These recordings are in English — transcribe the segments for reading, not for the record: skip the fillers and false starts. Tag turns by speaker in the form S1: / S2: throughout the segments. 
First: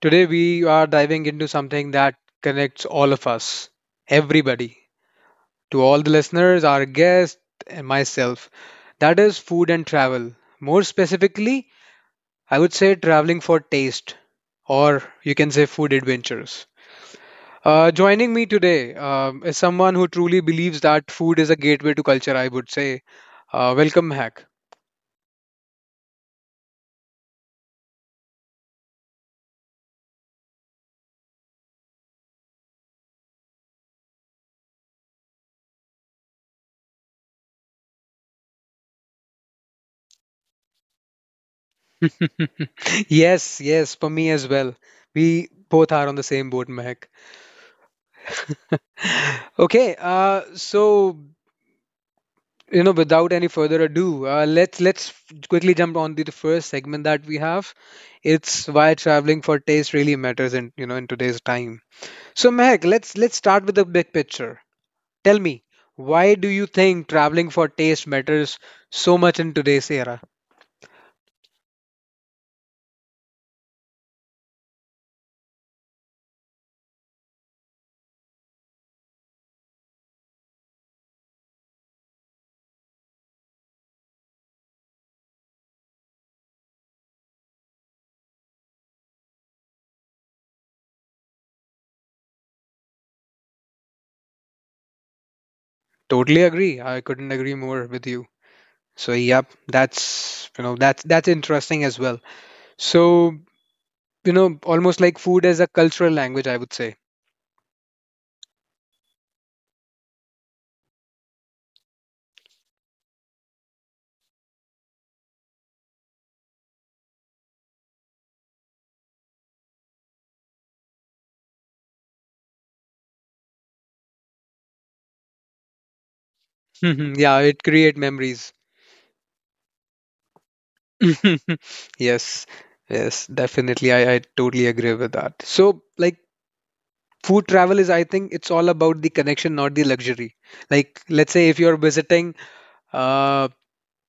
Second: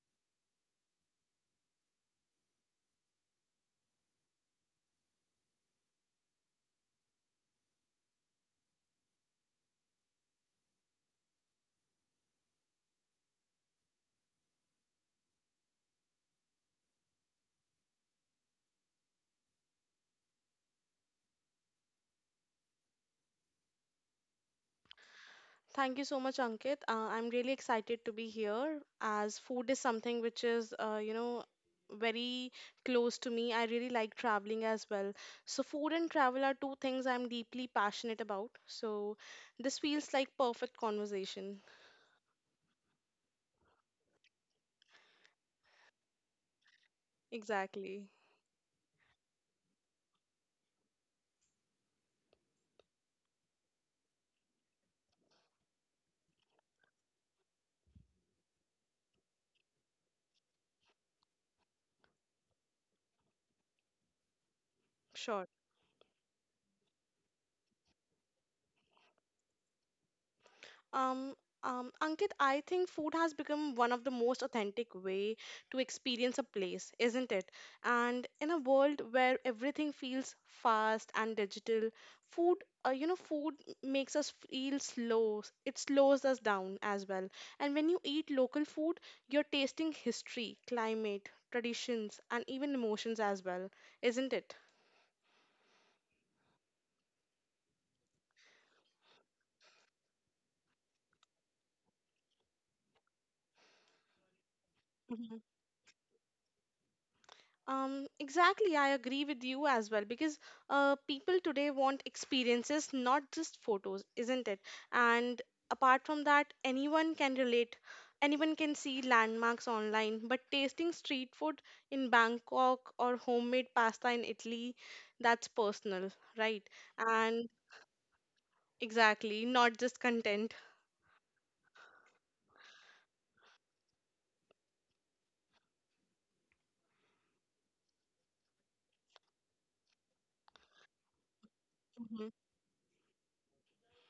S1: today we are diving into something that connects all of us, everybody, to all the listeners, our guests, and myself. That is food and travel. More specifically, I would say traveling for taste, or you can say food adventures. Joining me today is someone who truly believes that food is a gateway to culture, I would say. Welcome, Hack.
S2: Thank you so much, Ankit. I'm really excited to be here as food is something which is very close to me. I really like traveling as well. So, food and travel are two things I'm deeply passionate about. So, this feels like perfect conversation.
S1: Yes, yes, for me as well. We both are on the same boat, Mehak.
S2: Exactly.
S1: Okay, so you know, without any further ado, let's quickly jump on to the first segment that we have. It's why traveling for taste really matters in you know in today's time. So Mehak, let's start with the big picture. Tell
S2: Sure.
S1: me, why do you think traveling for taste matters so much in today's era?
S2: Um, Ankit, I think food has become one of the most authentic way to experience a place, isn't it? And in a world where everything feels fast and digital, food, food makes us feel slow. It slows us down as well. And when you eat local food, you're tasting history, climate, traditions, and even emotions as well, isn't it?
S1: Totally agree. I couldn't agree more with you. So yep, that's you know that's interesting as well. So you know almost like food as a cultural language, I would say.
S2: Exactly, I agree with you as well because people today want experiences, not just photos, isn't it? And apart from that, anyone can relate. Anyone can see landmarks online, but tasting street food in Bangkok or homemade pasta in Italy, that's personal, right?
S1: Mhm. Yeah,
S2: And
S1: it create memories.
S2: exactly, not just content.
S1: Yes, yes, definitely. I totally agree with that. So like food travel is, I think, it's all about the connection, not the luxury. Like let's say if you're visiting, uh,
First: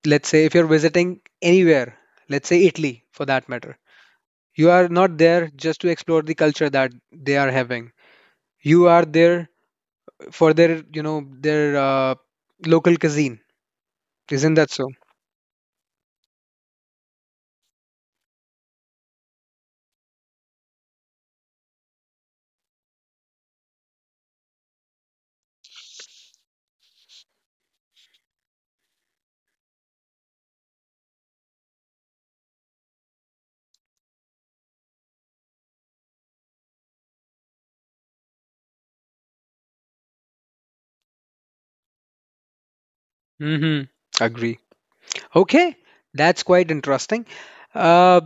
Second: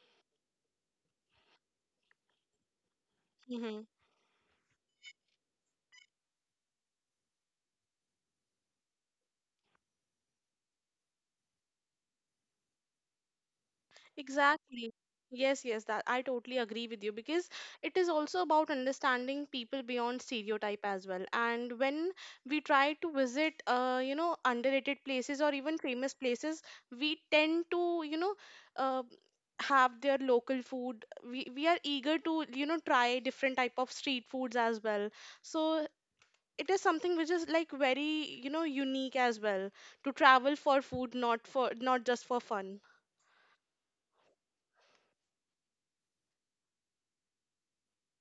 S1: let's say if you're visiting anywhere, let's say Italy for that
S2: Hmm.
S1: matter, you are not there just to explore the culture that they are having, you are there for their you know their local cuisine, isn't that so?
S2: Exactly. Yes, yes, that I totally agree with you because it is also about understanding people beyond stereotype as well. And when we try to visit, underrated places or even famous places, we tend to, you know, uh, have their local food. We are eager to try different type of street foods as well. So it is something which is like very unique as well to travel for food, not just for fun.
S1: Mm-hmm, agree. Okay, that's quite interesting. uh,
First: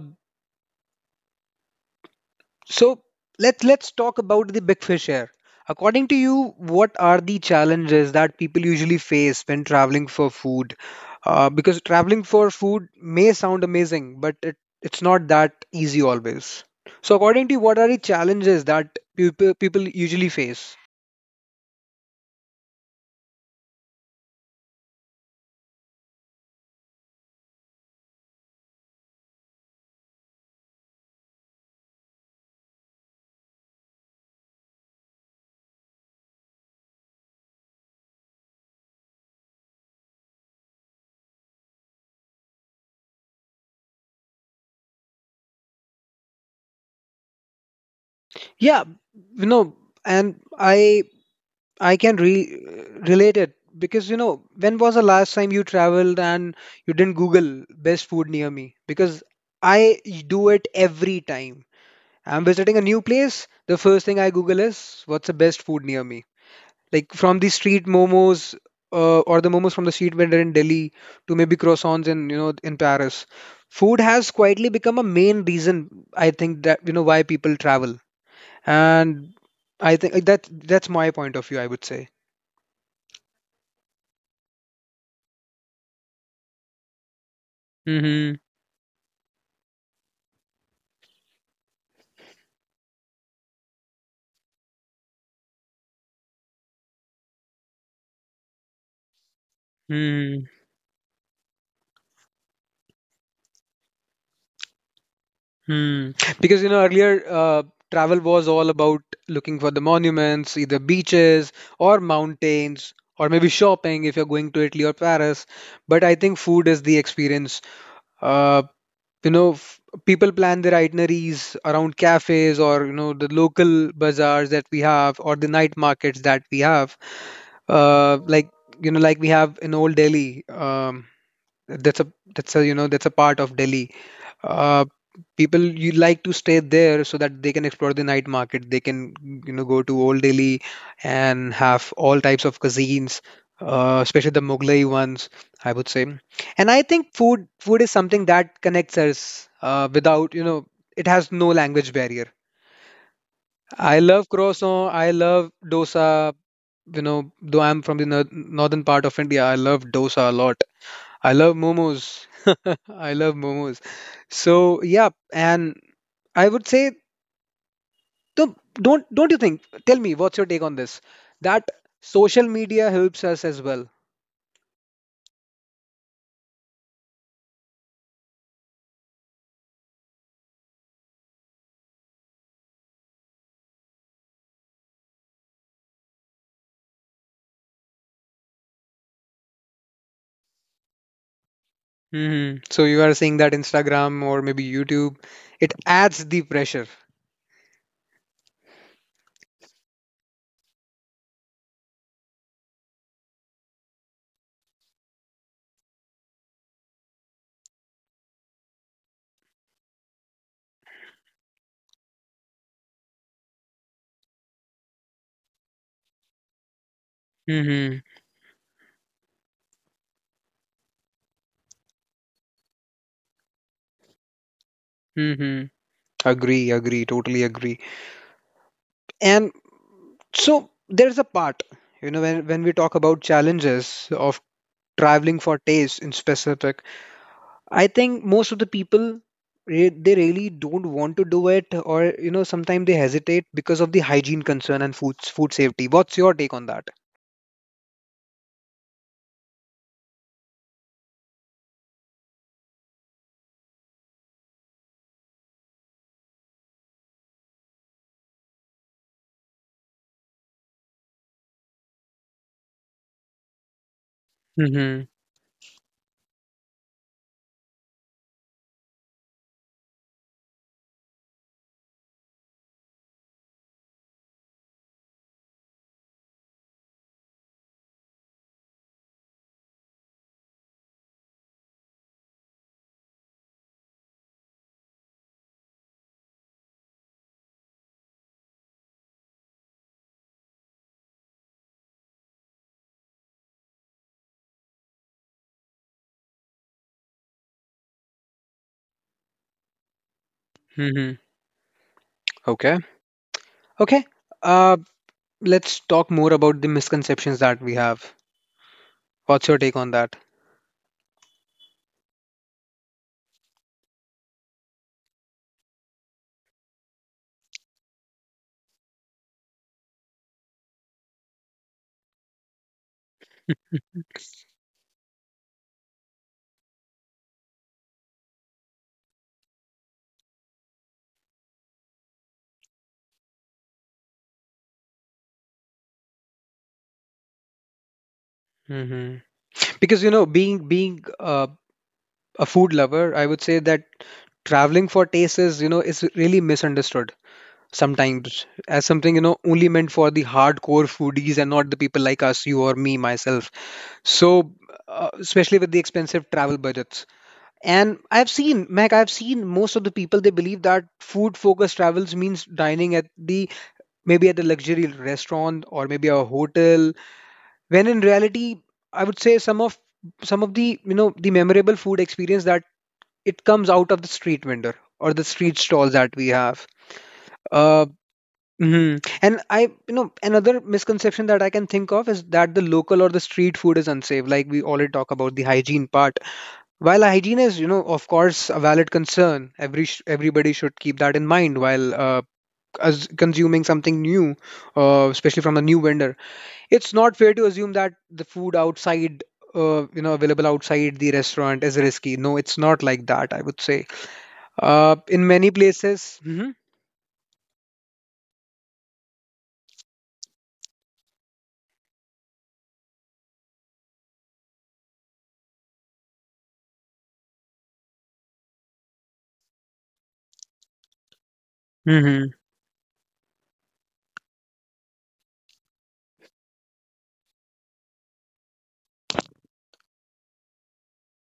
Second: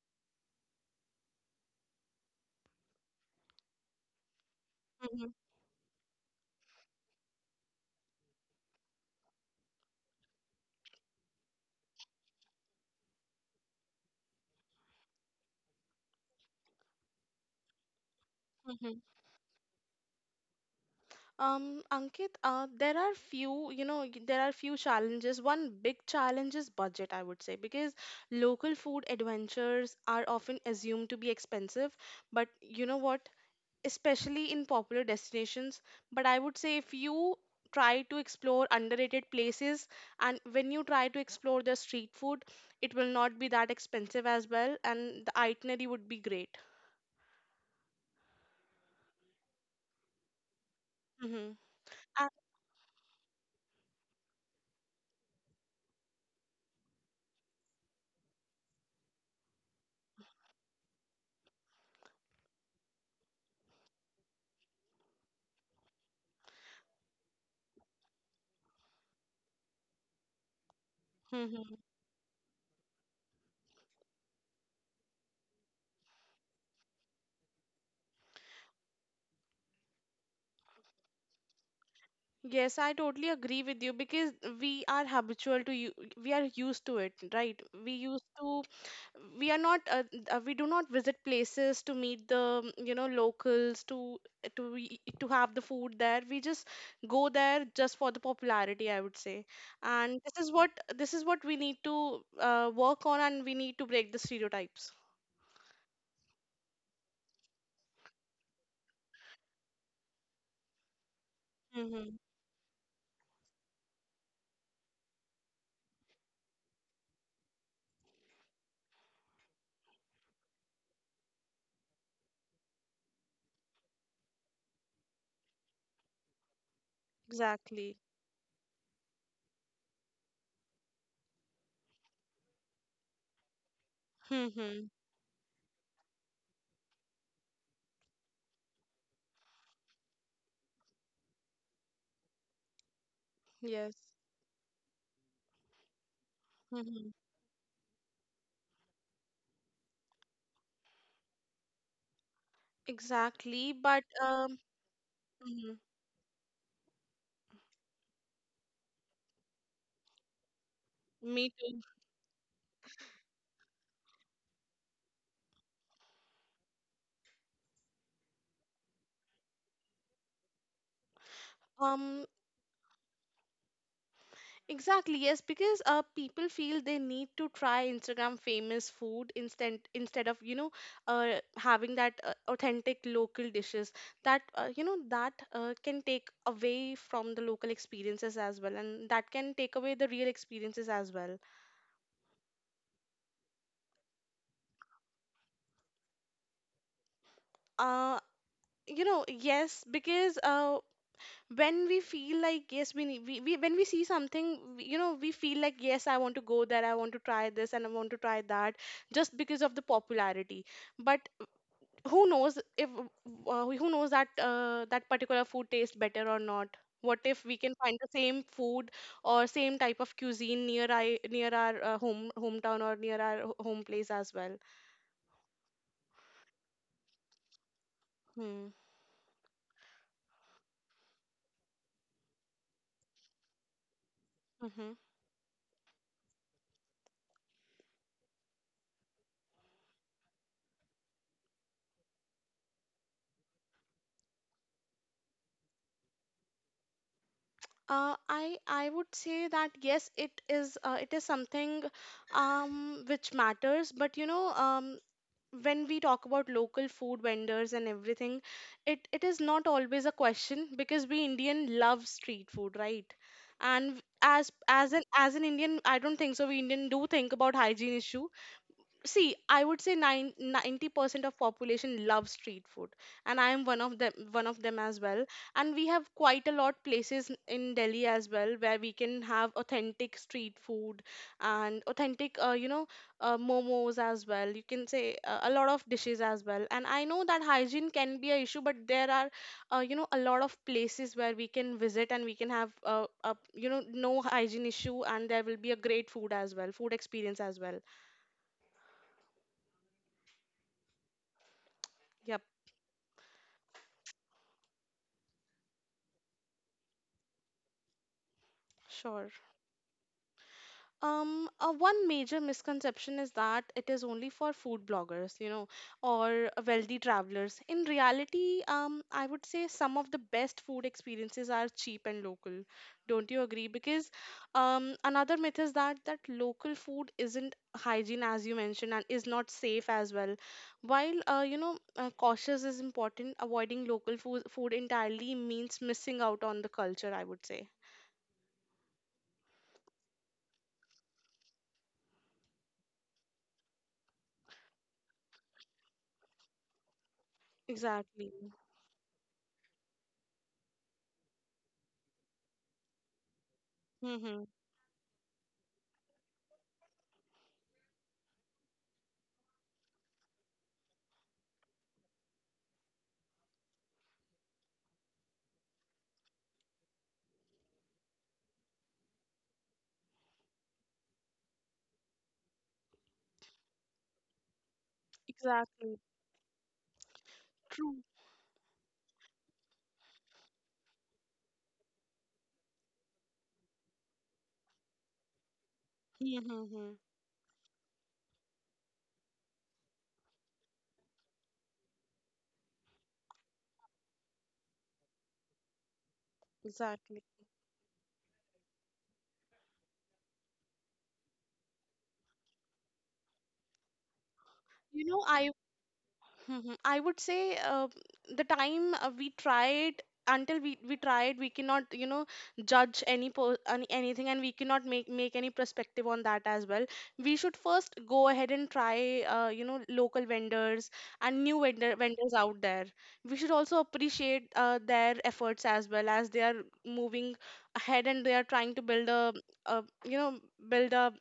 S1: so let's talk about the big fish here. According to you, what are the challenges that people usually face when traveling for food? Because traveling for food may sound amazing but it, it's not that easy always. So according to you what are the challenges that
S2: hmm
S1: people usually face?
S2: Ankit, there are few, you know, y- there are few challenges. One big challenge is budget, I would say, because local food adventures are often assumed to be expensive, but you know what? Especially in popular destinations. But I would say if you try to explore underrated places and when you try to explore the street food, it will not be that expensive as well, and the itinerary would be great.
S1: Yeah, you know, and I can
S2: Mm-hmm.
S1: relate it because you know when was the last time you traveled and you didn't Google best food near me? Because I do it every time. I'm visiting a new place. The first thing I Google is what's the best food near me? Like from the street momos or the momos from the street vendor in Delhi to maybe croissants in you know in Paris. Food has quietly become a main reason I think that you know why people travel, and I think that that's my point of view. I would say.
S2: Yes, I totally agree with you because we are habitual to you. We are used to it, right? We used to. We are not. We do not visit places to meet the locals, to have the food there. We just go there just for the popularity, I would say. And
S1: Hmm.
S2: this is what we need to work on, and we need to break the stereotypes.
S1: Hmm. Because you know earlier, travel was all about looking for the monuments, either beaches or
S2: Mm-hmm.
S1: mountains, or maybe shopping if you're going to Italy or Paris. But I think food is the experience. Uh, you know, f people plan their itineraries around cafes or you know the local bazaars that we have or the night markets that we have.
S2: Exactly.
S1: Like you know, like we have in Old Delhi. That's a that's a you know that's a part of Delhi, uh,
S2: Mm-hmm.
S1: people you like to stay there so that they can explore the night market, they can you know go to Old Delhi and have all types of cuisines,
S2: Yes.
S1: especially the Mughlai ones, I would say. And I think
S2: Mm-hmm.
S1: food is something that connects us without you know it has no language barrier.
S2: Exactly.
S1: I
S2: But
S1: love
S2: um.
S1: croissant, I love
S2: Mhm.
S1: dosa, you know though I'm from the northern part of India, I love dosa a lot. I
S2: Me
S1: love
S2: too.
S1: momos. I love momos. So yeah, and I would say don't you think? Tell me, what's your take on this? That
S2: Um,
S1: social media helps us as well.
S2: exactly, yes, because people feel they need to try Instagram famous food instead of having that authentic local dishes that can take away from the local experiences as well, and that can take away the real experiences as well.
S1: Hmm. So you are saying that Instagram or maybe YouTube, it adds the pressure.
S2: Uh, yes, because when we feel like yes, we, need, we when we see something we feel like yes, I want to go there, I want to try this and I want to try that, just because of the popularity. But who knows if who knows that that particular food tastes better or not. What if we can
S1: Hmm.
S2: find the same food or same type of cuisine near our hometown or near our home place as well.
S1: Hmm. Agree, agree, totally agree.
S2: Hmm.
S1: And so there's a part, you know, when we talk about challenges of
S2: Hmm.
S1: traveling for taste in specific, I think most of the people they really don't want to do it, or you know, sometimes they hesitate because of the hygiene concern and food safety. What's your take on that?
S2: I would say that yes, it is it is something which matters. But when we talk about local food vendors and everything, it is not always a question because we Indian love street food, right? And as as
S1: Mm-hmm.
S2: an as an Indian, I don't think so. We Indian do think about hygiene issue. See, I would say 90% of population love street food, and I am one of them as well. And we have quite a lot places in Delhi as well where we can have authentic street food, and authentic, you know, momos as well. You can say a lot of dishes as well. And I know that hygiene can be a issue, but there are, you know, a lot of places where we can visit and we can have, a, you know no hygiene issue, and there will be a great food as well, food experience as well.
S1: Mm-hmm.
S2: Yeah.
S1: Okay. Okay, uh, let's talk more about the misconceptions that we have.
S2: Sure.
S1: What's your take on that?
S2: One major misconception is that it is only for food bloggers, or wealthy travelers. In reality, I would say some of the best food experiences are cheap and local. Don't you agree? Because, another myth is that local food isn't hygiene as you mentioned and is not safe as well. While, cautious is important, avoiding local food entirely means missing out on the culture, I would say.
S1: Mm-hmm. Because you know, being a food lover, I would say that traveling for taste is you know is really misunderstood,
S2: Exactly.
S1: sometimes as something you know only meant for the hardcore foodies and not the people like us, you or me myself. So especially with the expensive travel budgets, and I've seen mac I've seen most of the people they believe that food focused travels means dining at the maybe at a luxury restaurant or maybe a hotel, when in reality I would say some of the you know the memorable food experience that it comes out of the street vendor or the street stalls
S2: Exactly.
S1: that we have. Uh,
S2: True.
S1: hmm. And I, you know, another misconception that I can think of is that the local or the street food is unsafe. Like we already talk about the hygiene part.
S2: Mm-hmm.
S1: While hygiene is, you know, of course, a valid concern, every everybody should keep that in mind while as consuming something new, especially from a new vendor. It's not
S2: Exactly.
S1: fair to assume that the food outside. You know, available outside the restaurant is risky. No, it's not like that, I would say.
S2: You
S1: In
S2: know,
S1: many
S2: I
S1: places, Mhm.
S2: Mhm. I would say, the time, we tried, until we tried, we cannot, judge anything, and we cannot make any perspective on that as well. We should first go ahead and try, local vendors and new vendors out there. We should also appreciate, their efforts as well, as they are moving ahead and they are trying to build a you know build a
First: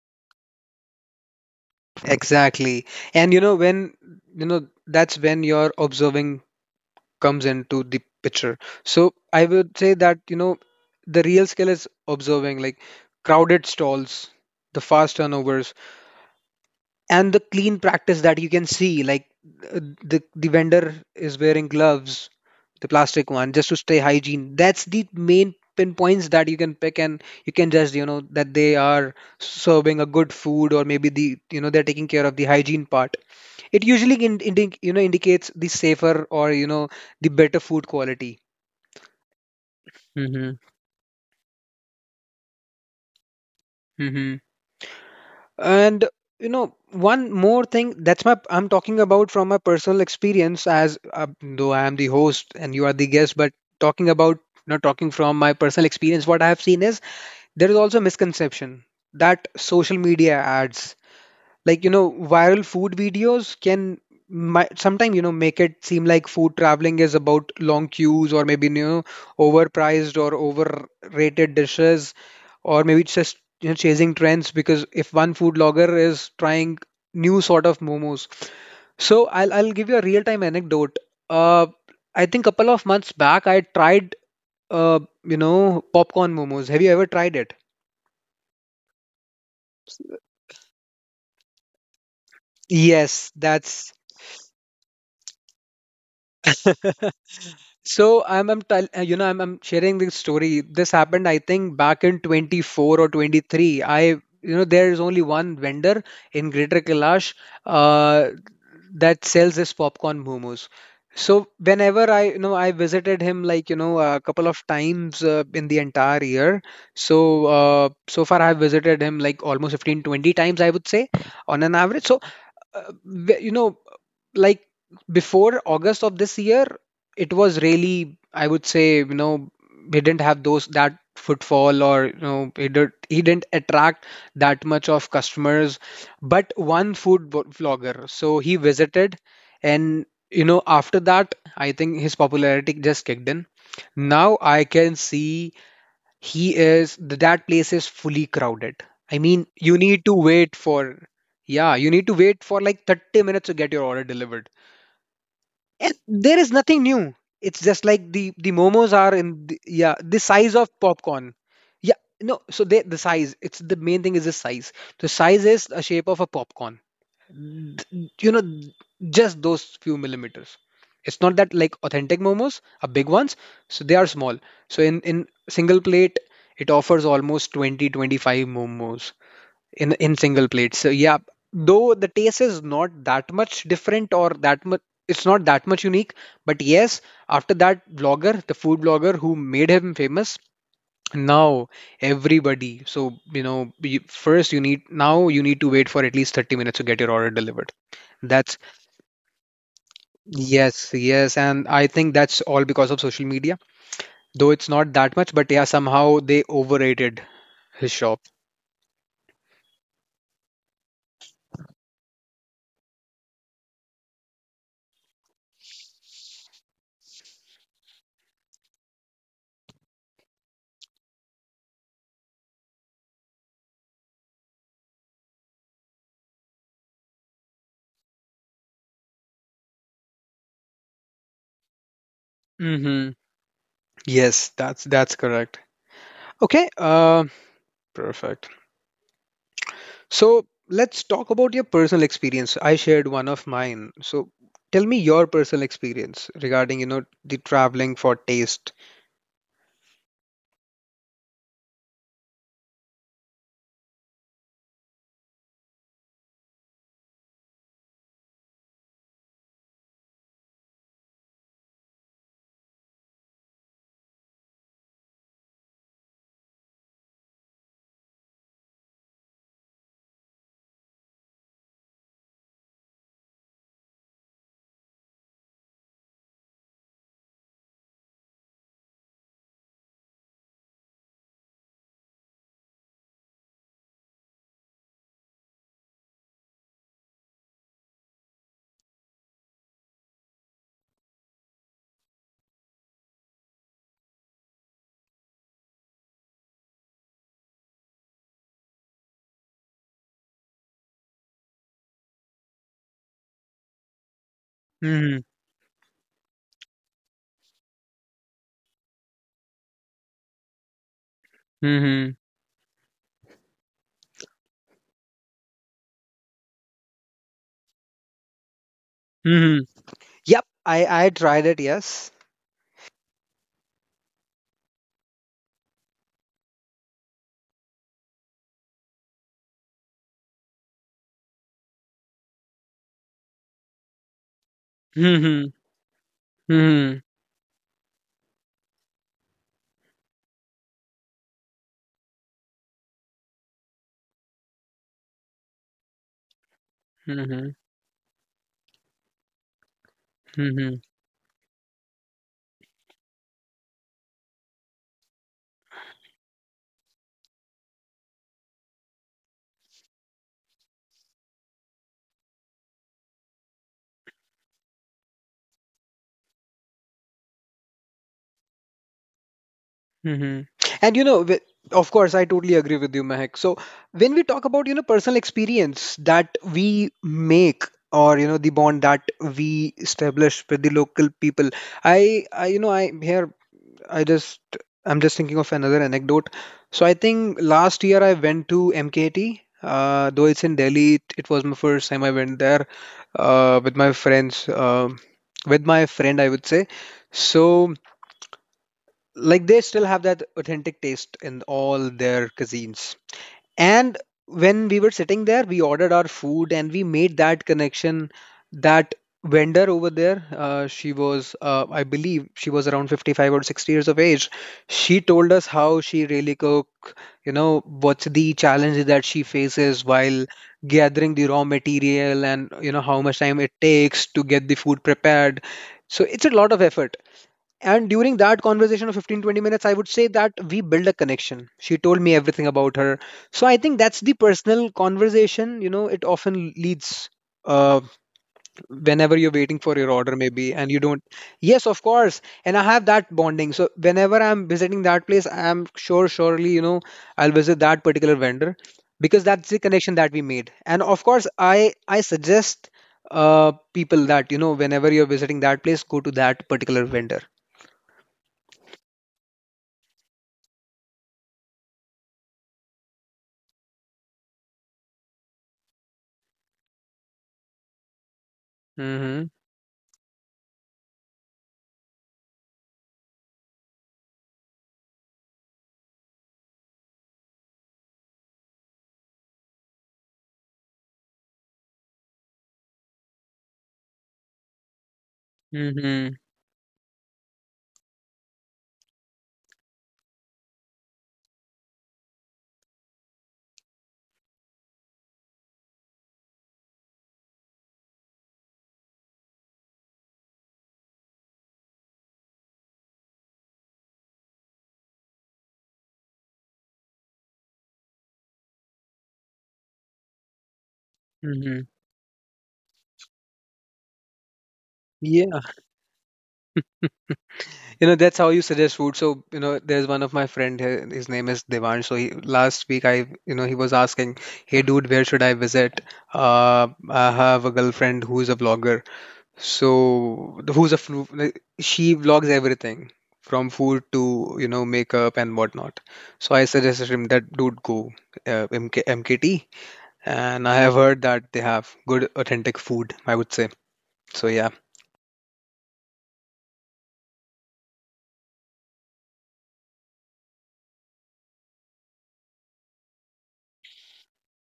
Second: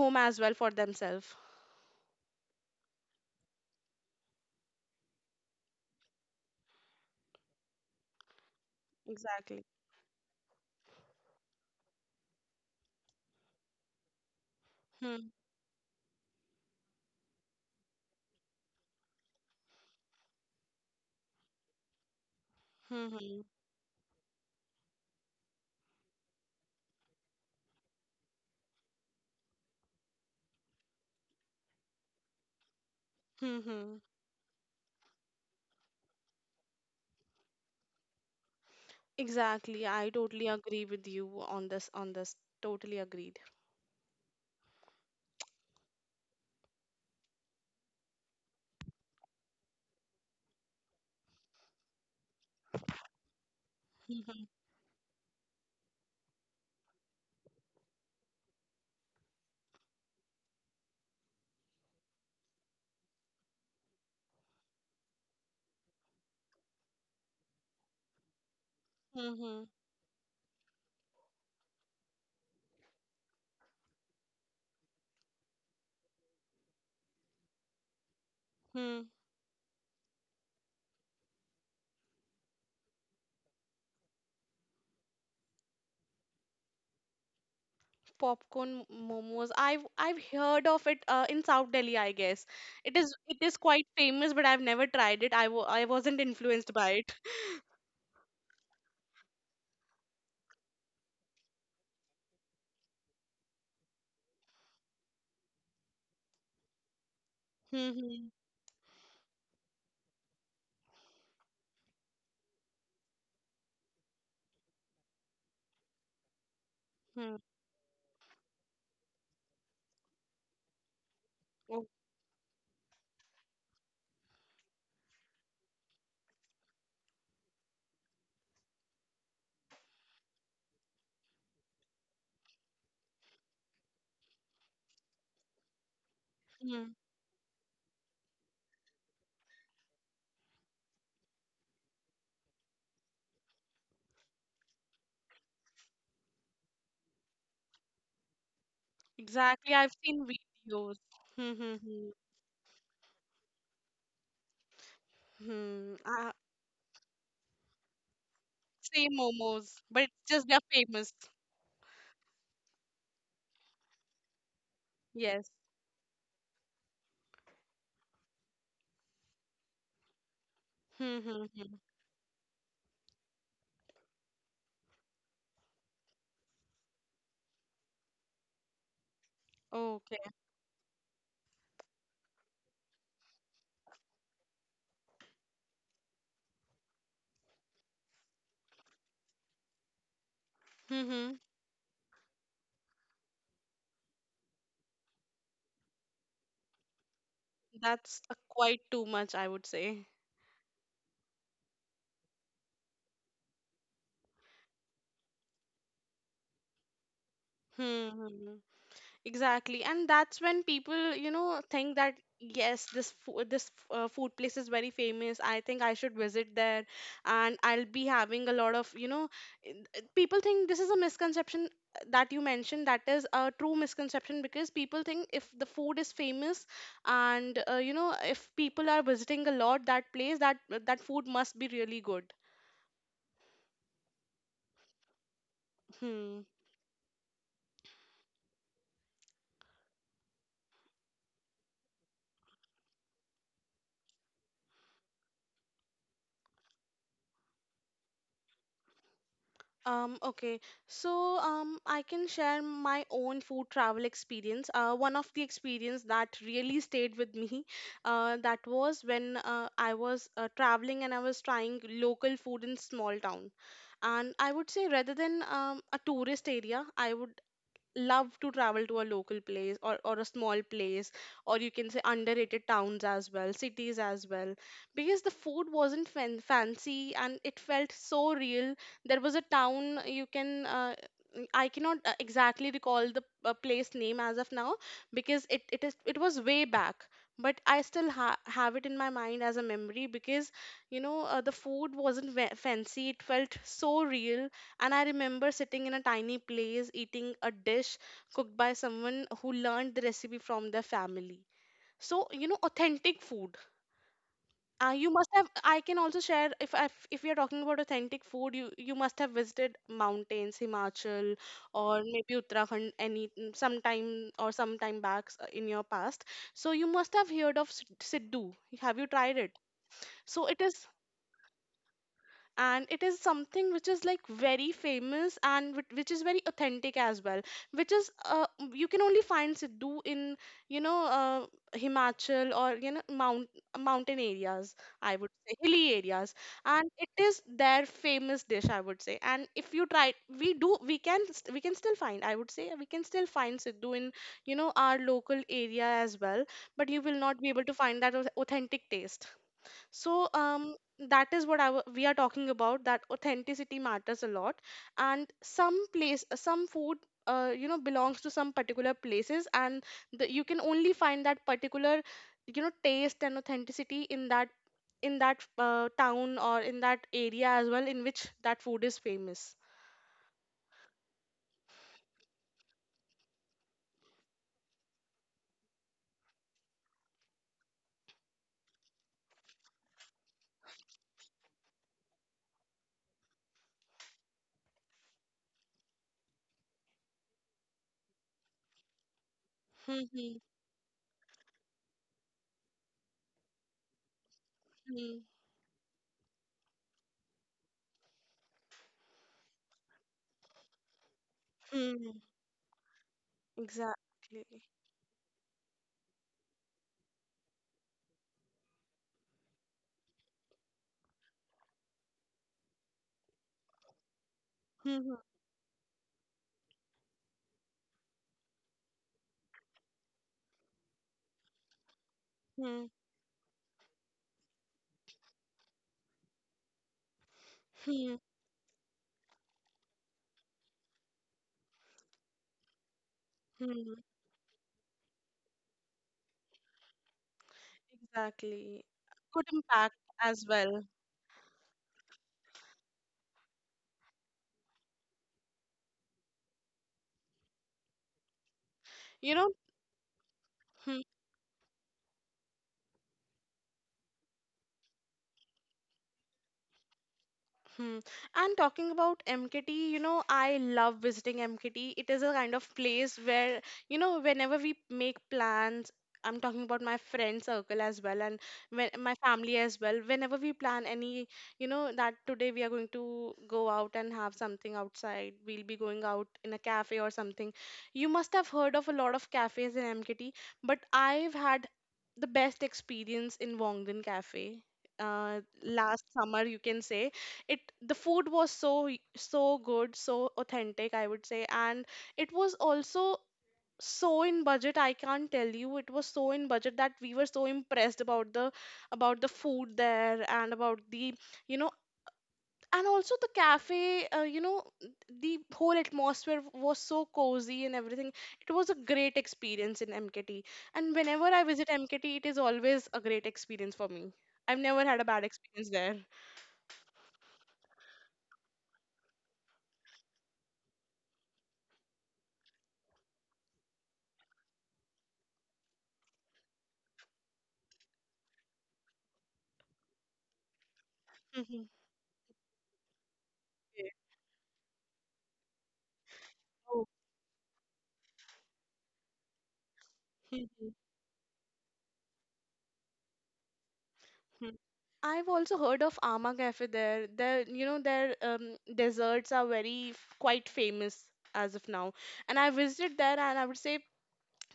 S2: home as well for themselves.
S1: Exactly. And you know, when you know, that's when your observing comes into the picture. So I
S2: Exactly.
S1: would say that, you know, the real skill is observing, like crowded stalls, the fast
S2: Hmm.
S1: turnovers, and the clean practice that you can see. Like the vendor is wearing gloves, the
S2: Hmm.
S1: plastic
S2: Hmm.
S1: one, just to stay hygiene. That's the main pinpoints that you can pick and you can just, you know, that they are serving a good food or maybe the, you know, they're taking care of the hygiene part.
S2: Hmm.
S1: It
S2: Hmm.
S1: usually you know indicates the safer or you know the better food quality.
S2: Exactly. I totally
S1: Mm-hmm.
S2: agree with you on this. On this, totally agreed.
S1: Mm-hmm. And you know, one more thing that's my I'm talking about from my personal experience as though I am the host and you are the guest, but talking about
S2: Hmm.
S1: not talking from my personal experience, what I have seen is there is also a misconception that social media ads like you know viral food videos can might sometimes you know make it seem like food traveling is about long queues or maybe you know
S2: Hmm. Hmm.
S1: overpriced or overrated dishes or maybe it's just you know chasing trends because if one food blogger is trying new sort of momos.
S2: Hmm.
S1: So I'll give you a real time anecdote. uh I think a couple of months back I tried you know popcorn momos, have you ever tried it?
S2: Popcorn momos. I've heard of it, in South Delhi, I guess. It is
S1: Yes,
S2: it is quite
S1: that's
S2: famous, but I've never tried it. I wasn't influenced by it.
S1: So you know, I'm sharing this story. This happened, I think, back in 24 or 23. I, you know, there is only one vendor in Greater Kailash
S2: Hmm. Hmm.
S1: uh, that sells this popcorn momos. So whenever I, you know, I visited him like, you know, a couple of times in the entire year.
S2: Hmm.
S1: So so far I've visited him like almost 15, 20 times, I would say, on an
S2: Oh,
S1: average. So you know, like before August of this year, it was really, I would say, you know, he didn't have those that footfall or you know he didn't attract that much of customers, but
S2: hmm.
S1: one food vlogger so he visited and you know after that I think his popularity just kicked in. Now I can see he is that place is fully crowded. I mean
S2: Exactly.
S1: you
S2: I've
S1: need to
S2: seen
S1: wait
S2: videos.
S1: for
S2: Hmm. Hmm.
S1: yeah you need
S2: Hmm.
S1: to wait for like 30 minutes to get your order delivered. And
S2: Hmm. Uh,
S1: there is nothing new, it's just like the momos
S2: same
S1: are in the,
S2: momos,
S1: yeah
S2: but it's
S1: the
S2: just
S1: size
S2: they're
S1: of
S2: famous.
S1: popcorn. Yeah, no so they the size it's the main thing is the size, the size
S2: Yes.
S1: is the shape of a popcorn. You know just those few millimeters.
S2: Hmm.
S1: It's not
S2: Hmm,
S1: that like
S2: hmm.
S1: authentic momos are big ones, so they are small. So in single plate it offers almost 20-25 momos in
S2: Okay.
S1: single plates. So yeah, though the taste is not that much different or that much, it's not that much unique, but yes, after that vlogger, the food blogger who made him famous,
S2: Hmm. Hmm.
S1: now everybody. So you know, you, first you need now you need to wait for at least 30 minutes to get your order delivered.
S2: That's,
S1: That's
S2: quite too much, I would say.
S1: yes, yes, and I think that's all because of social media. Though it's not that much, but yeah, somehow they overrated his
S2: Hmm. Hmm.
S1: shop.
S2: Hmm. Exactly. And that's when people, think that yes, this fo this food place is very famous. I think I should visit there, and I'll be having a lot of, people think this is a misconception, that you mentioned. That is a true misconception because people think if the food is famous, and, if people are visiting a lot that place, that that food must be really good.
S1: Mm-hmm. Yes, that's correct.
S2: Hmm.
S1: Okay, perfect. So let's talk about your personal experience. I shared one of mine. So tell me your personal experience regarding, you know, the traveling for taste.
S2: Okay. So, I can share my own food travel experience. One of the experience that really stayed with me, that was when, I was, traveling and I was trying local food in small town. And I would say, rather than, a tourist area, I would love to travel to a local place, or a small place, or you can say underrated towns as well, cities as well, because the food wasn't fancy and it felt so real. There was a town, you can I cannot, exactly recall the, place name as of now, because it was way back. But I still have it in my mind as a memory, because, the food wasn't fancy, it felt so real. And I remember sitting in a tiny place eating a dish cooked by someone who learned the recipe from their family. So, authentic food, you
S1: hmm
S2: must have. I can also share, if we are talking about authentic food, you must have visited mountains, Himachal, or
S1: hmm
S2: maybe Uttarakhand, sometime, or sometime back, in your past. So you must have heard of Siddu. Have you tried it?
S1: hmm Yep,
S2: So it is,
S1: I tried it, yes.
S2: and it is something which is like very famous, and which is very authentic as well, which is, you can only find Sidhu in, you know uh, Himachal, or, mountain areas, I would
S1: hmm
S2: say, hilly areas. And
S1: hmm
S2: it is their famous dish, I would say, and if you try, we do we can st- we can still find, I would say, we can still find Sidhu in, our local area as well, but you will not be
S1: hmm
S2: able to find that authentic taste. So,
S1: hmm
S2: that is what I w we are talking about, that authenticity matters a lot. And some place, some food, belongs to some particular places, and you can only find that particular, taste and authenticity in that, town, or in that area as well, in which that food is famous.
S1: hmm And you know, of course, I totally agree with you, Mehak. So when we talk about, you know, personal experience that we make or, you know, the bond that we establish with the local people, I here I just I'm just thinking of another anecdote. So I think last year I went to MKT. Though
S2: Hmm.
S1: it's in Delhi, it was my first time I went there with my friends,
S2: Hmm.
S1: with my friend, I would say. So like they still have that authentic taste in all
S2: Hmm.
S1: their cuisines. And
S2: Exactly.
S1: when we were sitting there, we ordered our food and we made that connection. That vendor over there, she was, I believe, she was around 55 or 60 years of age. She
S2: Hmm.
S1: told us how she really cook, you know, what's the challenges that she faces while gathering the raw material and, you know,
S2: Hmm.
S1: how much time it takes to get the food prepared. So it's a lot of effort. And during
S2: Hmm.
S1: that conversation of 15-20 minutes, I would say that we build a connection. She told me everything about her. So I think
S2: Hmm.
S1: that's the personal conversation, you know, it often leads uh
S2: Exactly.
S1: whenever you're
S2: Good
S1: waiting for your
S2: impact
S1: order
S2: as
S1: maybe and you
S2: well.
S1: don't. Yes, of course, and I have that bonding, so whenever I'm visiting that place, I'm sure surely, you know, I'll visit that particular vendor because
S2: You
S1: that's
S2: know?
S1: the connection that we made. And of course, I suggest people that, you know, whenever you're visiting that place, go to that particular vendor.
S2: Hmm. And talking about MKT, I love visiting MKT. It is a kind of place where, whenever we make plans, I'm talking about my friend circle as well, and my
S1: Mm-hmm.
S2: family as well. Whenever we plan any, that today we are going to go out and have something outside, we'll be going out in a cafe or something. You must have heard of a lot of cafes in MKT, but I've had the best experience in Wongden Cafe last
S1: Mhm.
S2: summer, you can say it, the food was so good, so authentic, I would say. And it was also so in budget, I can't tell you, it was so in budget that we were so impressed about the, about the food there, and about the, you know and also the cafe, the whole atmosphere was so cozy and everything. It was a great experience in MKT, and whenever I
S1: Mhm.
S2: visit MKT, it is always a great experience for me. I've never had a
S1: Yeah.
S2: bad experience there.
S1: You know, that's how you suggest food. So, you know, there's one of my friend here, his name is Devansh. So he, last week you know, he was asking, "Hey dude, where should I visit?" I have a girlfriend who's a vlogger. So, like,
S2: Mhm.
S1: she vlogs everything from food
S2: Yeah.
S1: to, you know, makeup and whatnot. So I
S2: Oh.
S1: suggested him that dude go MK MKT, and I have heard that they have good authentic food, I would say. So
S2: Hmm. I've also heard of Ama Cafe there. Their desserts are very quite famous as of now. And I visited there, and I would say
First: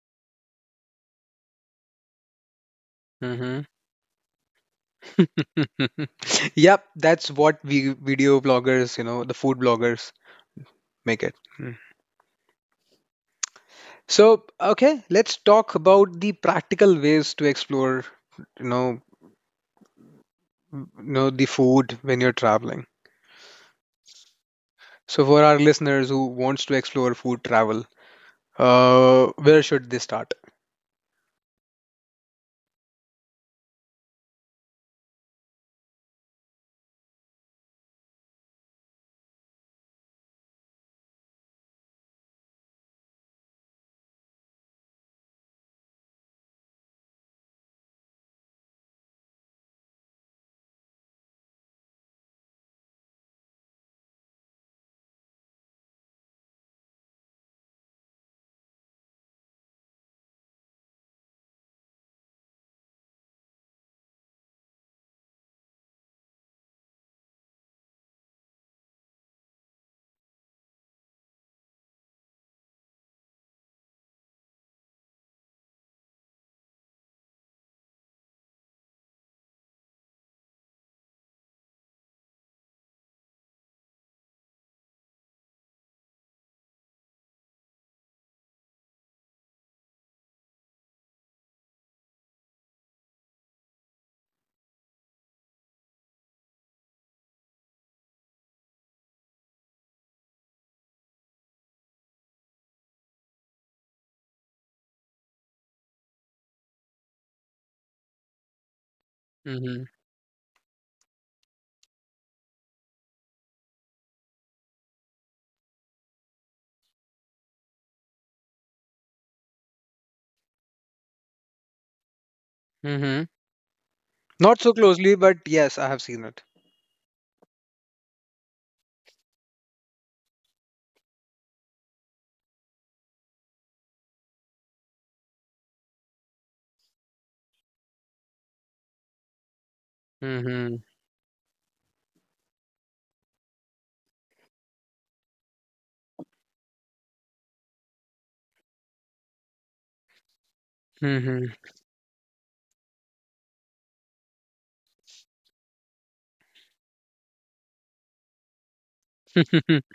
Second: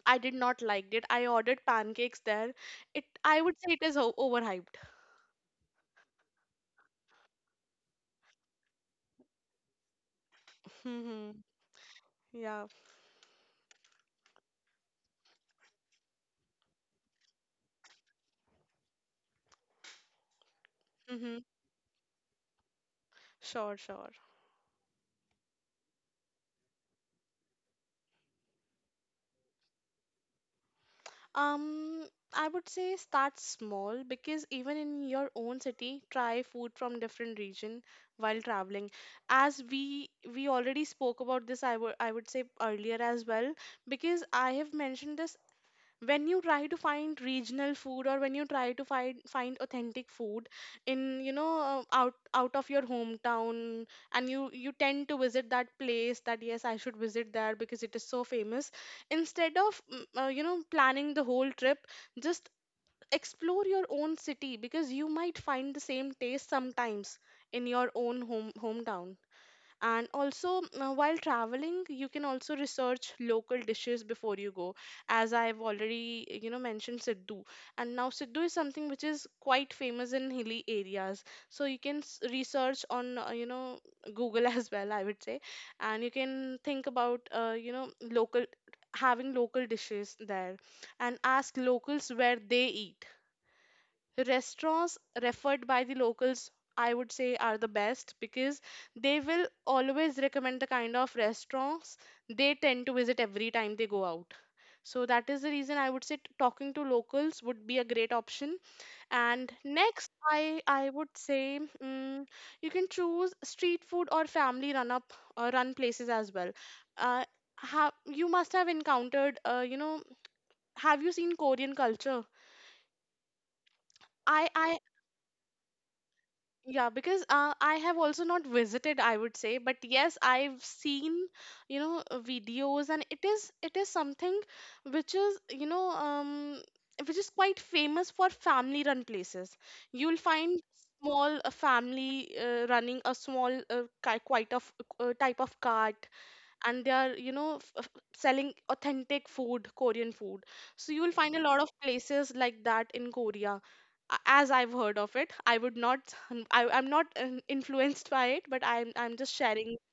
S2: I did not like it. I ordered pancakes there. It, I would
S1: yeah.
S2: say, it is overhyped.
S1: Yep, that's what we video bloggers, you know, the food bloggers make it.
S2: Hmm.
S1: Mm.
S2: Yeah.
S1: So, okay, let's talk about the practical ways to explore, you know, you know
S2: Hmm.
S1: the food when you're traveling.
S2: Sure, sure.
S1: So, for our listeners who wants to explore food travel, where should they start?
S2: Um, I would say start small, because even in your own city, try food from different region while traveling. As we already spoke about this, I would say earlier as well, because I have mentioned this. When you try to find regional food, or when you try to find authentic food in, out of your hometown, and you tend to visit that place, that yes, I should visit there because it is so famous, instead of planning the whole trip, just explore your own city, because you might find the same taste sometimes in your own hometown. And also, while traveling, you can also research local dishes before you go, as I've already mentioned Siddu, and now Siddu is something which is quite famous in hilly areas, so you can research on, Google, as well, I would say. And you can think about, local, having local dishes there, and ask locals where they eat. Restaurants referred by the locals, I would say, are the best, because they will always recommend the kind of restaurants they tend to visit every time they go out. So that is the reason, I would say, talking to locals would be a great option. And
S1: Mm-hmm.
S2: next, I would say. You can choose street food or family run places as well. Uh, have You must have encountered, have you seen Korean culture?
S1: Mm-hmm.
S2: I
S1: Not so
S2: I
S1: closely, but yes, I have seen it.
S2: Yeah, because I have also not visited, I would say, but yes, I've seen, videos, and it is something which is, which is quite famous for family-run places. You'll find
S1: Mm-hmm.
S2: small, family, running a small, quite of, type of cart, and they are, selling authentic food, Korean food. So you'll find a
S1: Mm-hmm.
S2: lot of places like that in Korea, as I've heard of it. I would not. I'm not influenced by it, but I'm just sharing.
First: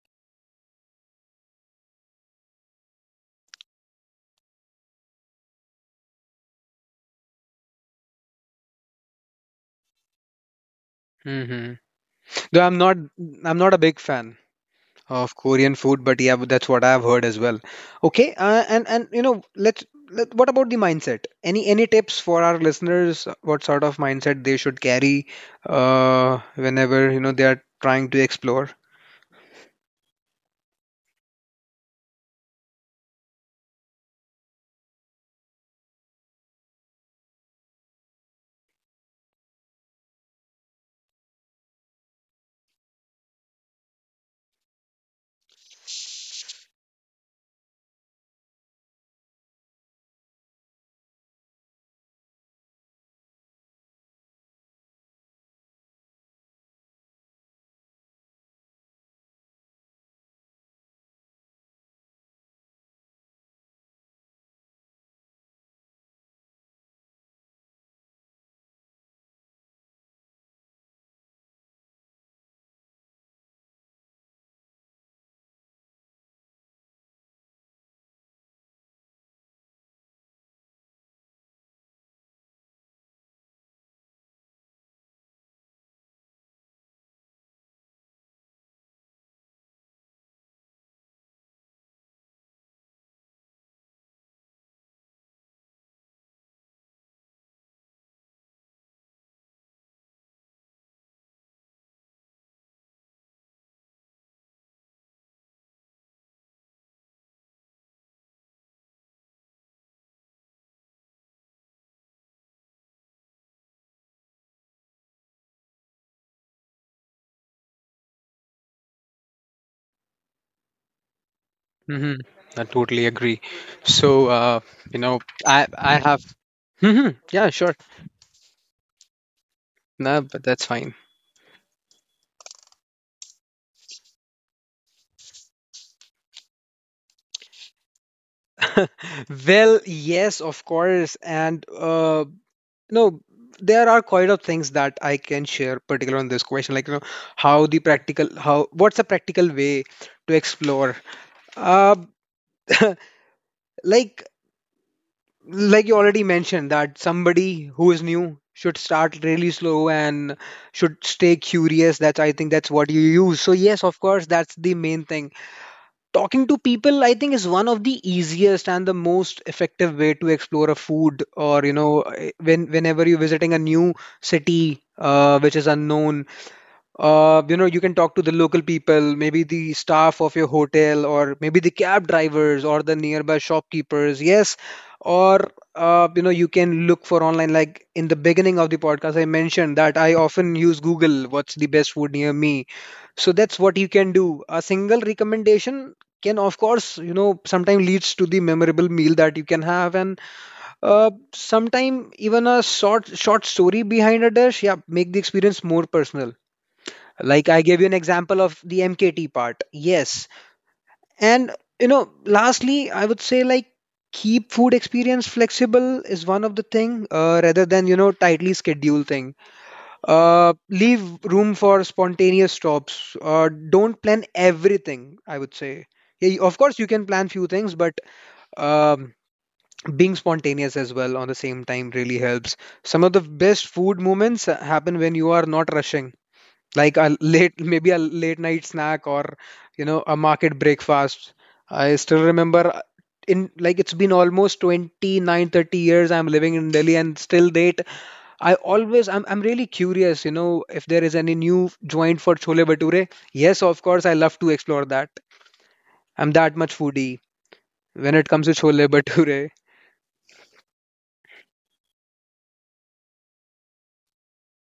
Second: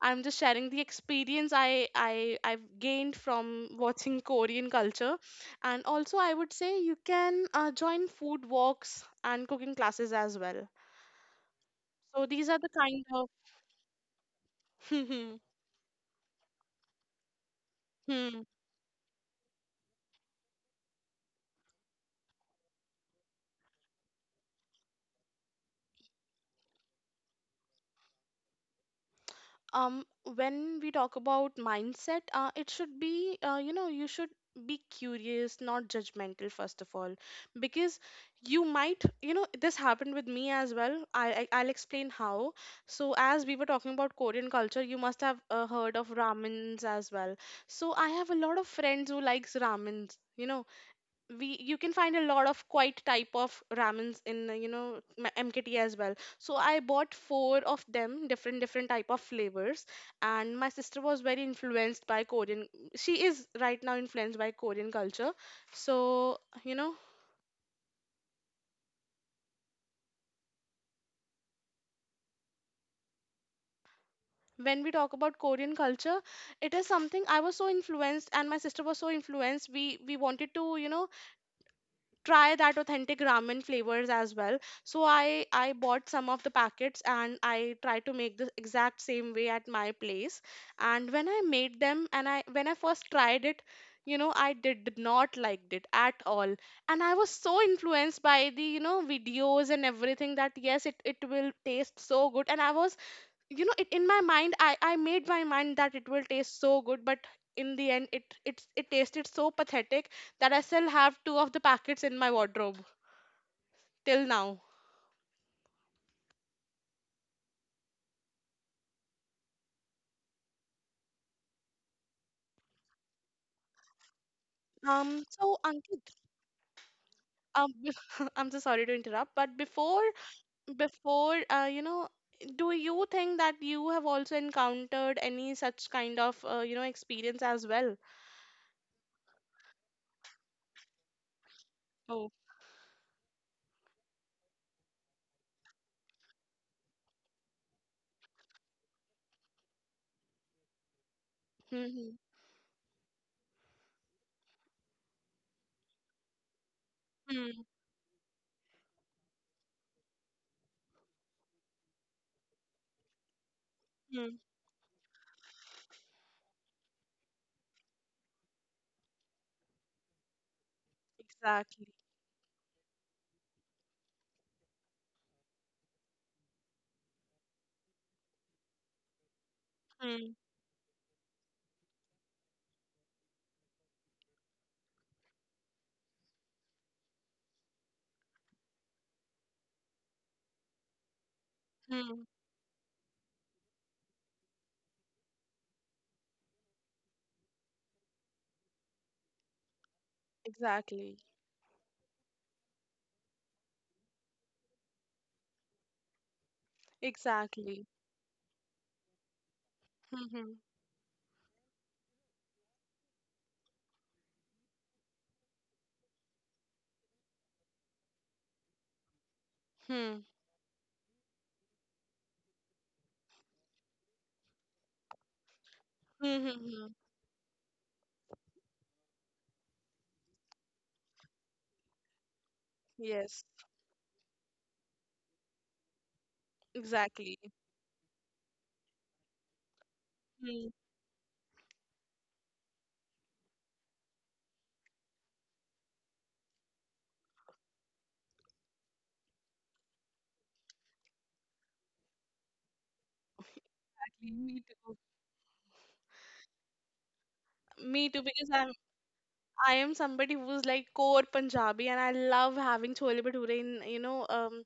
S2: I'm just sharing the experience I've gained from watching Korean culture. And also, I would say, you can join food walks and cooking classes as well.
S1: Mm-hmm.
S2: So these are
S1: Though
S2: the kind of.
S1: I'm not a big fan of Korean food, but yeah, but that's what I've heard as well. Okay,
S2: hmm
S1: and you know, what about the mindset? Any tips for our listeners? What sort of mindset they should carry whenever you know they are trying to explore?
S2: um when we talk about mindset, it should be, you should be curious, not judgmental, first of all. Because you might, this happened with me as well. I'll explain how. So as we were talking about Korean culture, you must have heard of ramens as well. So I have a lot of friends who likes ramens. You know we You can find a lot of quite type of ramens in, MKT as well. So I bought four of them, different type of flavors. And my sister was very influenced by Korean, she is right now influenced by Korean culture. So, you know when we talk about Korean culture, it is something I was so influenced, and my sister was so influenced. We wanted to, try that authentic ramen flavors as well. So I bought some of the packets, and I tried to make the exact same way at my place. And when I made them, and I, when I first tried it, I did not liked it at all. And I was so influenced by the, videos and everything, that yes, it will taste so good, and I was, in my mind, I made my mind that it will taste so good. But in the end, it tasted so pathetic that I still have two of the packets in my wardrobe till now.
S1: hmm I totally agree. So, you know,
S2: So
S1: I have.
S2: Ankit,
S1: Yeah, sure.
S2: I'm so sorry to interrupt, but before
S1: No, but that's fine.
S2: before uh, you know do you think that you have also encountered any such kind of, experience as well?
S1: Well, yes, of course, and
S2: Oh.
S1: no, there are quite of things that I can share, particular on this question, like you know how the practical how what's a practical way to explore. Uh,
S2: Mm-hmm.
S1: like like you already mentioned that somebody who is new should start really slow and should stay curious. That's I think that's what you use. So yes, of course,
S2: Mm-hmm.
S1: that's the main thing. Talking to people, I think, is one of the easiest and the most effective way to explore a food or you
S2: Exactly.
S1: know, when whenever you're visiting a new city which is unknown. You know, you can talk to the local people, maybe the staff of your hotel, or maybe the cab drivers or the nearby shopkeepers. Yes, or you know, you can look for online. Like in the beginning of the podcast, I mentioned that I often use Google. What's the best food
S2: Mm-hmm.
S1: near me? So that's what you can do. A single recommendation can, of course, you know, sometimes leads to the memorable meal that you can have, and
S2: Exactly.
S1: sometime even a short story behind a dish. Yeah, make the experience more personal like I gave you
S2: Exactly.
S1: an example of the MKT part. Yes,
S2: Mm-hmm.
S1: and you know, lastly I would say, like, keep food experience flexible is one of the thing, rather than you know tightly schedule thing. Leave room for spontaneous stops. Don't plan everything, I would say. Yeah, of course you
S2: Mm-hmm.
S1: can plan few things, but um, being spontaneous as well on the same time really helps. Some of the
S2: Yes,
S1: best food moments happen when you are not rushing, like a
S2: exactly.
S1: late, maybe a late night snack, or you know, a market
S2: Hmm.
S1: breakfast. I still remember in, like, it's been almost 29-30 years I'm living in Delhi, and still date, I'm really curious, you know, if there is any new joint for chole bhature. Yes, of course, I
S2: Exactly,
S1: love to
S2: me
S1: explore
S2: too.
S1: that. I'm that much foodie
S2: Me
S1: when
S2: too,
S1: it comes
S2: because
S1: to
S2: I'm
S1: chole bhature.
S2: I am somebody who's like core Punjabi, and I love having chole bhature in you know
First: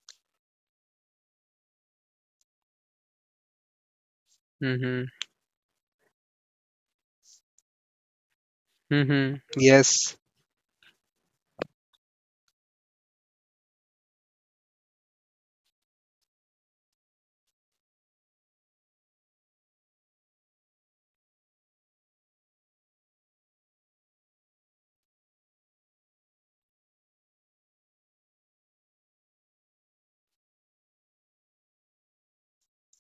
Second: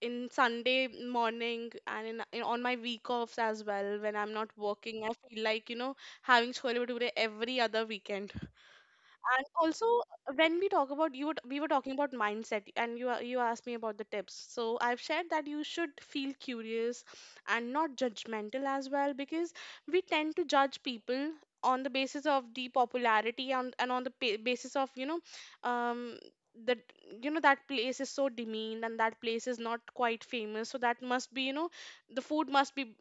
S2: in Sunday morning, and in on my week offs as well, when I'm not working.
S1: Mm-hmm.
S2: I feel like, having chole bhature every other weekend.
S1: Mm-hmm.
S2: And also,
S1: Yes.
S2: when we talk about, we were talking about mindset, and you asked me about the tips, so I've shared that you should feel curious, and not judgmental as well, because we tend to judge people on the basis of the popularity, and on the basis of, you know um that you know that place is so demeaned, and that place is not quite famous, so that must be, the food must be,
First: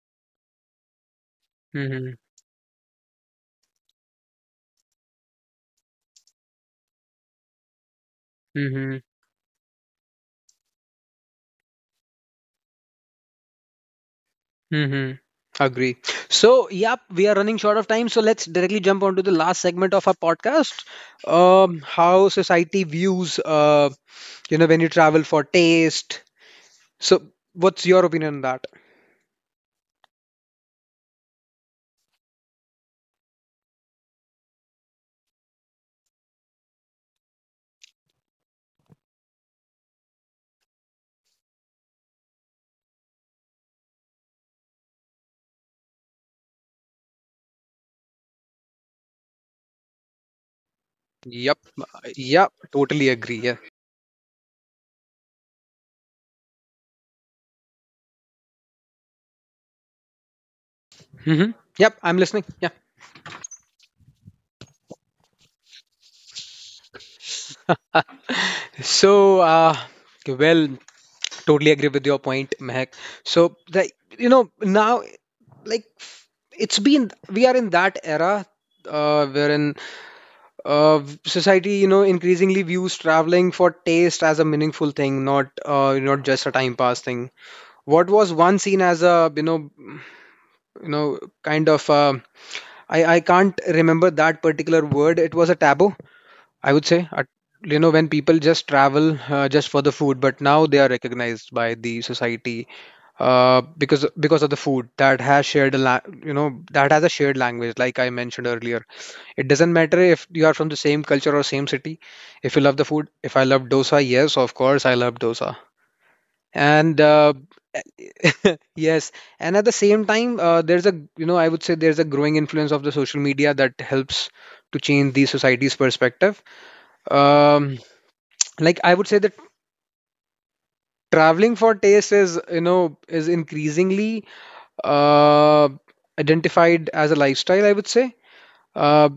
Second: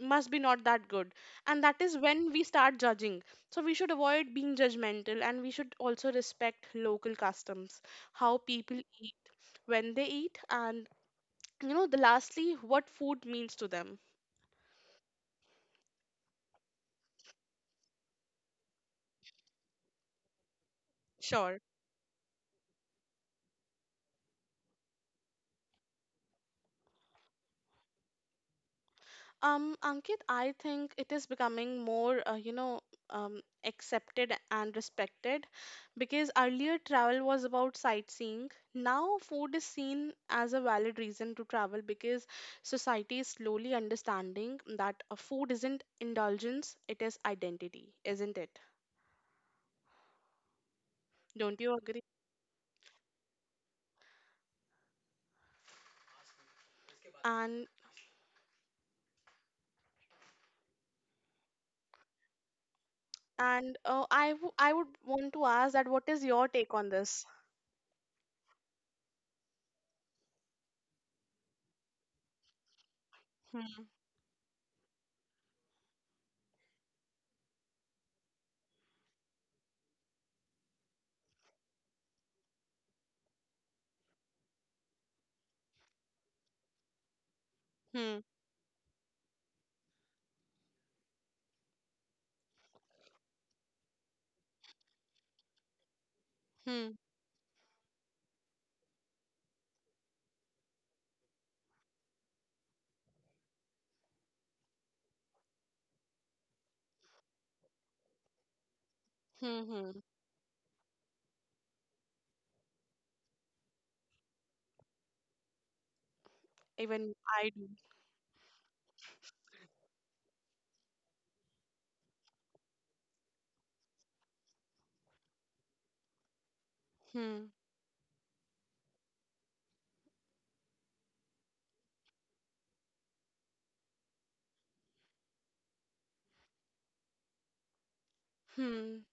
S2: not that good. And that is when we start judging. So we should avoid being judgmental, and we should also respect local customs: how people
S1: Mm-hmm.
S2: eat, when they eat, and, you know, the lastly, what food means to them.
S1: Mm-hmm. Agree. So, yep, we are running short of time. So, let's directly jump onto the last segment of our podcast.
S2: Sure.
S1: How society views, you know, when you travel for taste. So, what's your opinion on that?
S2: Ankit, I think it is becoming more, um, accepted and respected, because earlier travel was about sightseeing. Now, food is seen as a valid reason to travel, because society is slowly understanding that a food isn't indulgence, it is identity, isn't it? Don't
S1: Yep.
S2: you agree?
S1: Yep. Totally agree. Yeah.
S2: And
S1: Mm-hmm. Yep. I'm listening. Yeah.
S2: I would want to ask, that what is your take on this?
S1: So, well, totally agree with your point, Mehak. So,
S2: Hmm.
S1: you know, now, like, we are in that era wherein uh, society, you know, increasingly views traveling for taste as a meaningful thing, not not just a time pass thing. What
S2: Hmm.
S1: was once seen as a, you know, kind of, I can't remember that particular word. It was a taboo, I would
S2: Hmm.
S1: say. A, you know, when people just travel just for the food, but now they are recognized by the society because of the food that has shared you know that has a shared language, like I mentioned earlier. It
S2: Hmm.
S1: doesn't
S2: Hmm.
S1: matter if you are from the same culture or same city. If you love the food, if I love dosa, yes, of course, I love dosa. And
S2: Even
S1: uh,
S2: I do.
S1: yes, and at the same time, there's a you know I would say there's a growing influence of the social media that helps to change the society's perspective.
S2: Hmm.
S1: Um, like I would say that traveling for taste is you know is increasingly uh, identified as a lifestyle. I would say.
S2: Hmm.
S1: Uh,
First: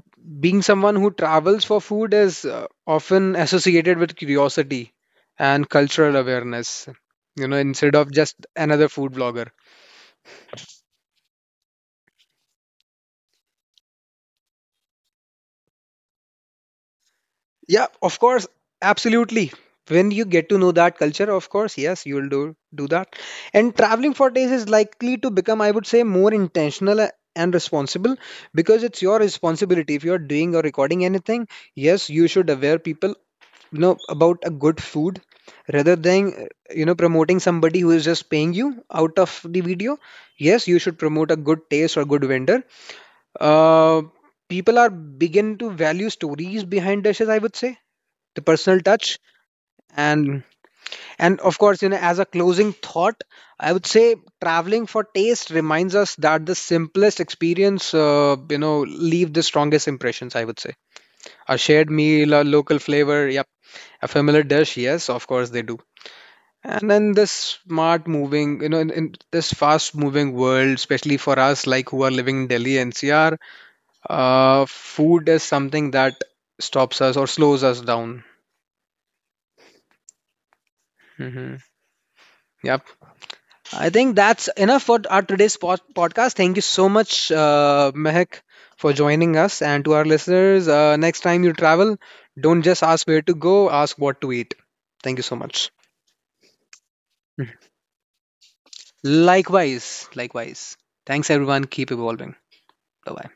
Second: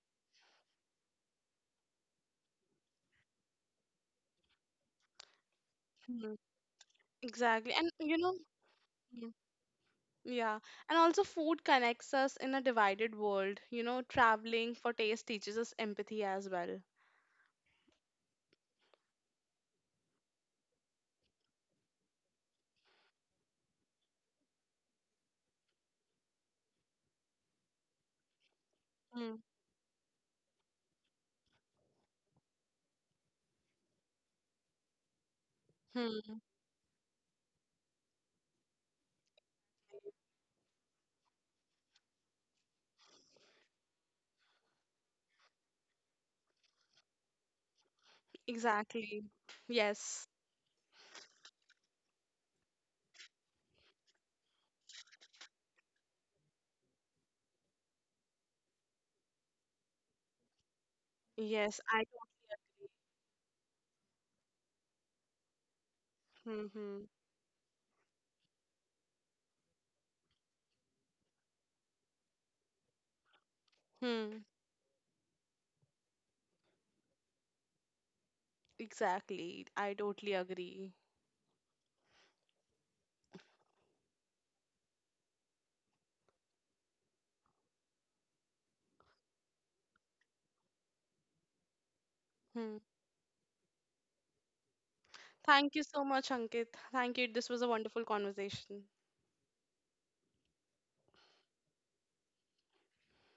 S1: Being someone who travels for food is often associated with curiosity and cultural
S2: Hmm.
S1: awareness, you know,
S2: Exactly. And
S1: instead of
S2: you know.
S1: just another food
S2: Hmm.
S1: blogger.
S2: Yeah. And also, food connects us in a divided world. You know, traveling for taste teaches us empathy as well.
S1: Yeah, of course, absolutely. When you get to know that culture, of course, yes, you will do that. And traveling for days is likely to become, I would say, more intentional and responsible because it's your
S2: Hmm.
S1: responsibility. If you're doing or recording anything, yes, you should aware people you know about a good food rather than
S2: Hmm.
S1: you know promoting somebody who is just paying you out of the video. Yes, you should promote a good taste or good vendor. uh, People are begin to value stories behind dishes, I would say, the personal touch.
S2: Exactly. Yes.
S1: and and of course, you know, as a closing thought, I would say traveling for taste reminds us that the simplest experience you know leave the strongest impressions, I would say. A
S2: Yes.
S1: shared
S2: I.
S1: meal, a local flavor, yep, a familiar dish, yes, of course they do.
S2: Hmm.
S1: And
S2: Hmm.
S1: in this smart moving, you know, in this fast moving world, especially for us like who are living in Delhi NCR,
S2: Hmm.
S1: food is something that stops us or slows us down.
S2: Exactly, I totally agree.
S1: hmm Yep. I think that's enough for our today's podcast. Thank you so much, Mehak, for joining us. And to our listeners, next time you travel, don't
S2: Hmm.
S1: just ask where to go, ask what to eat. Thank you so much.
S2: Thank you so much, Ankit. Thank you. This was a
S1: Mhm.
S2: wonderful conversation.
S1: Likewise, likewise. Thanks, everyone. Keep evolving. Bye bye.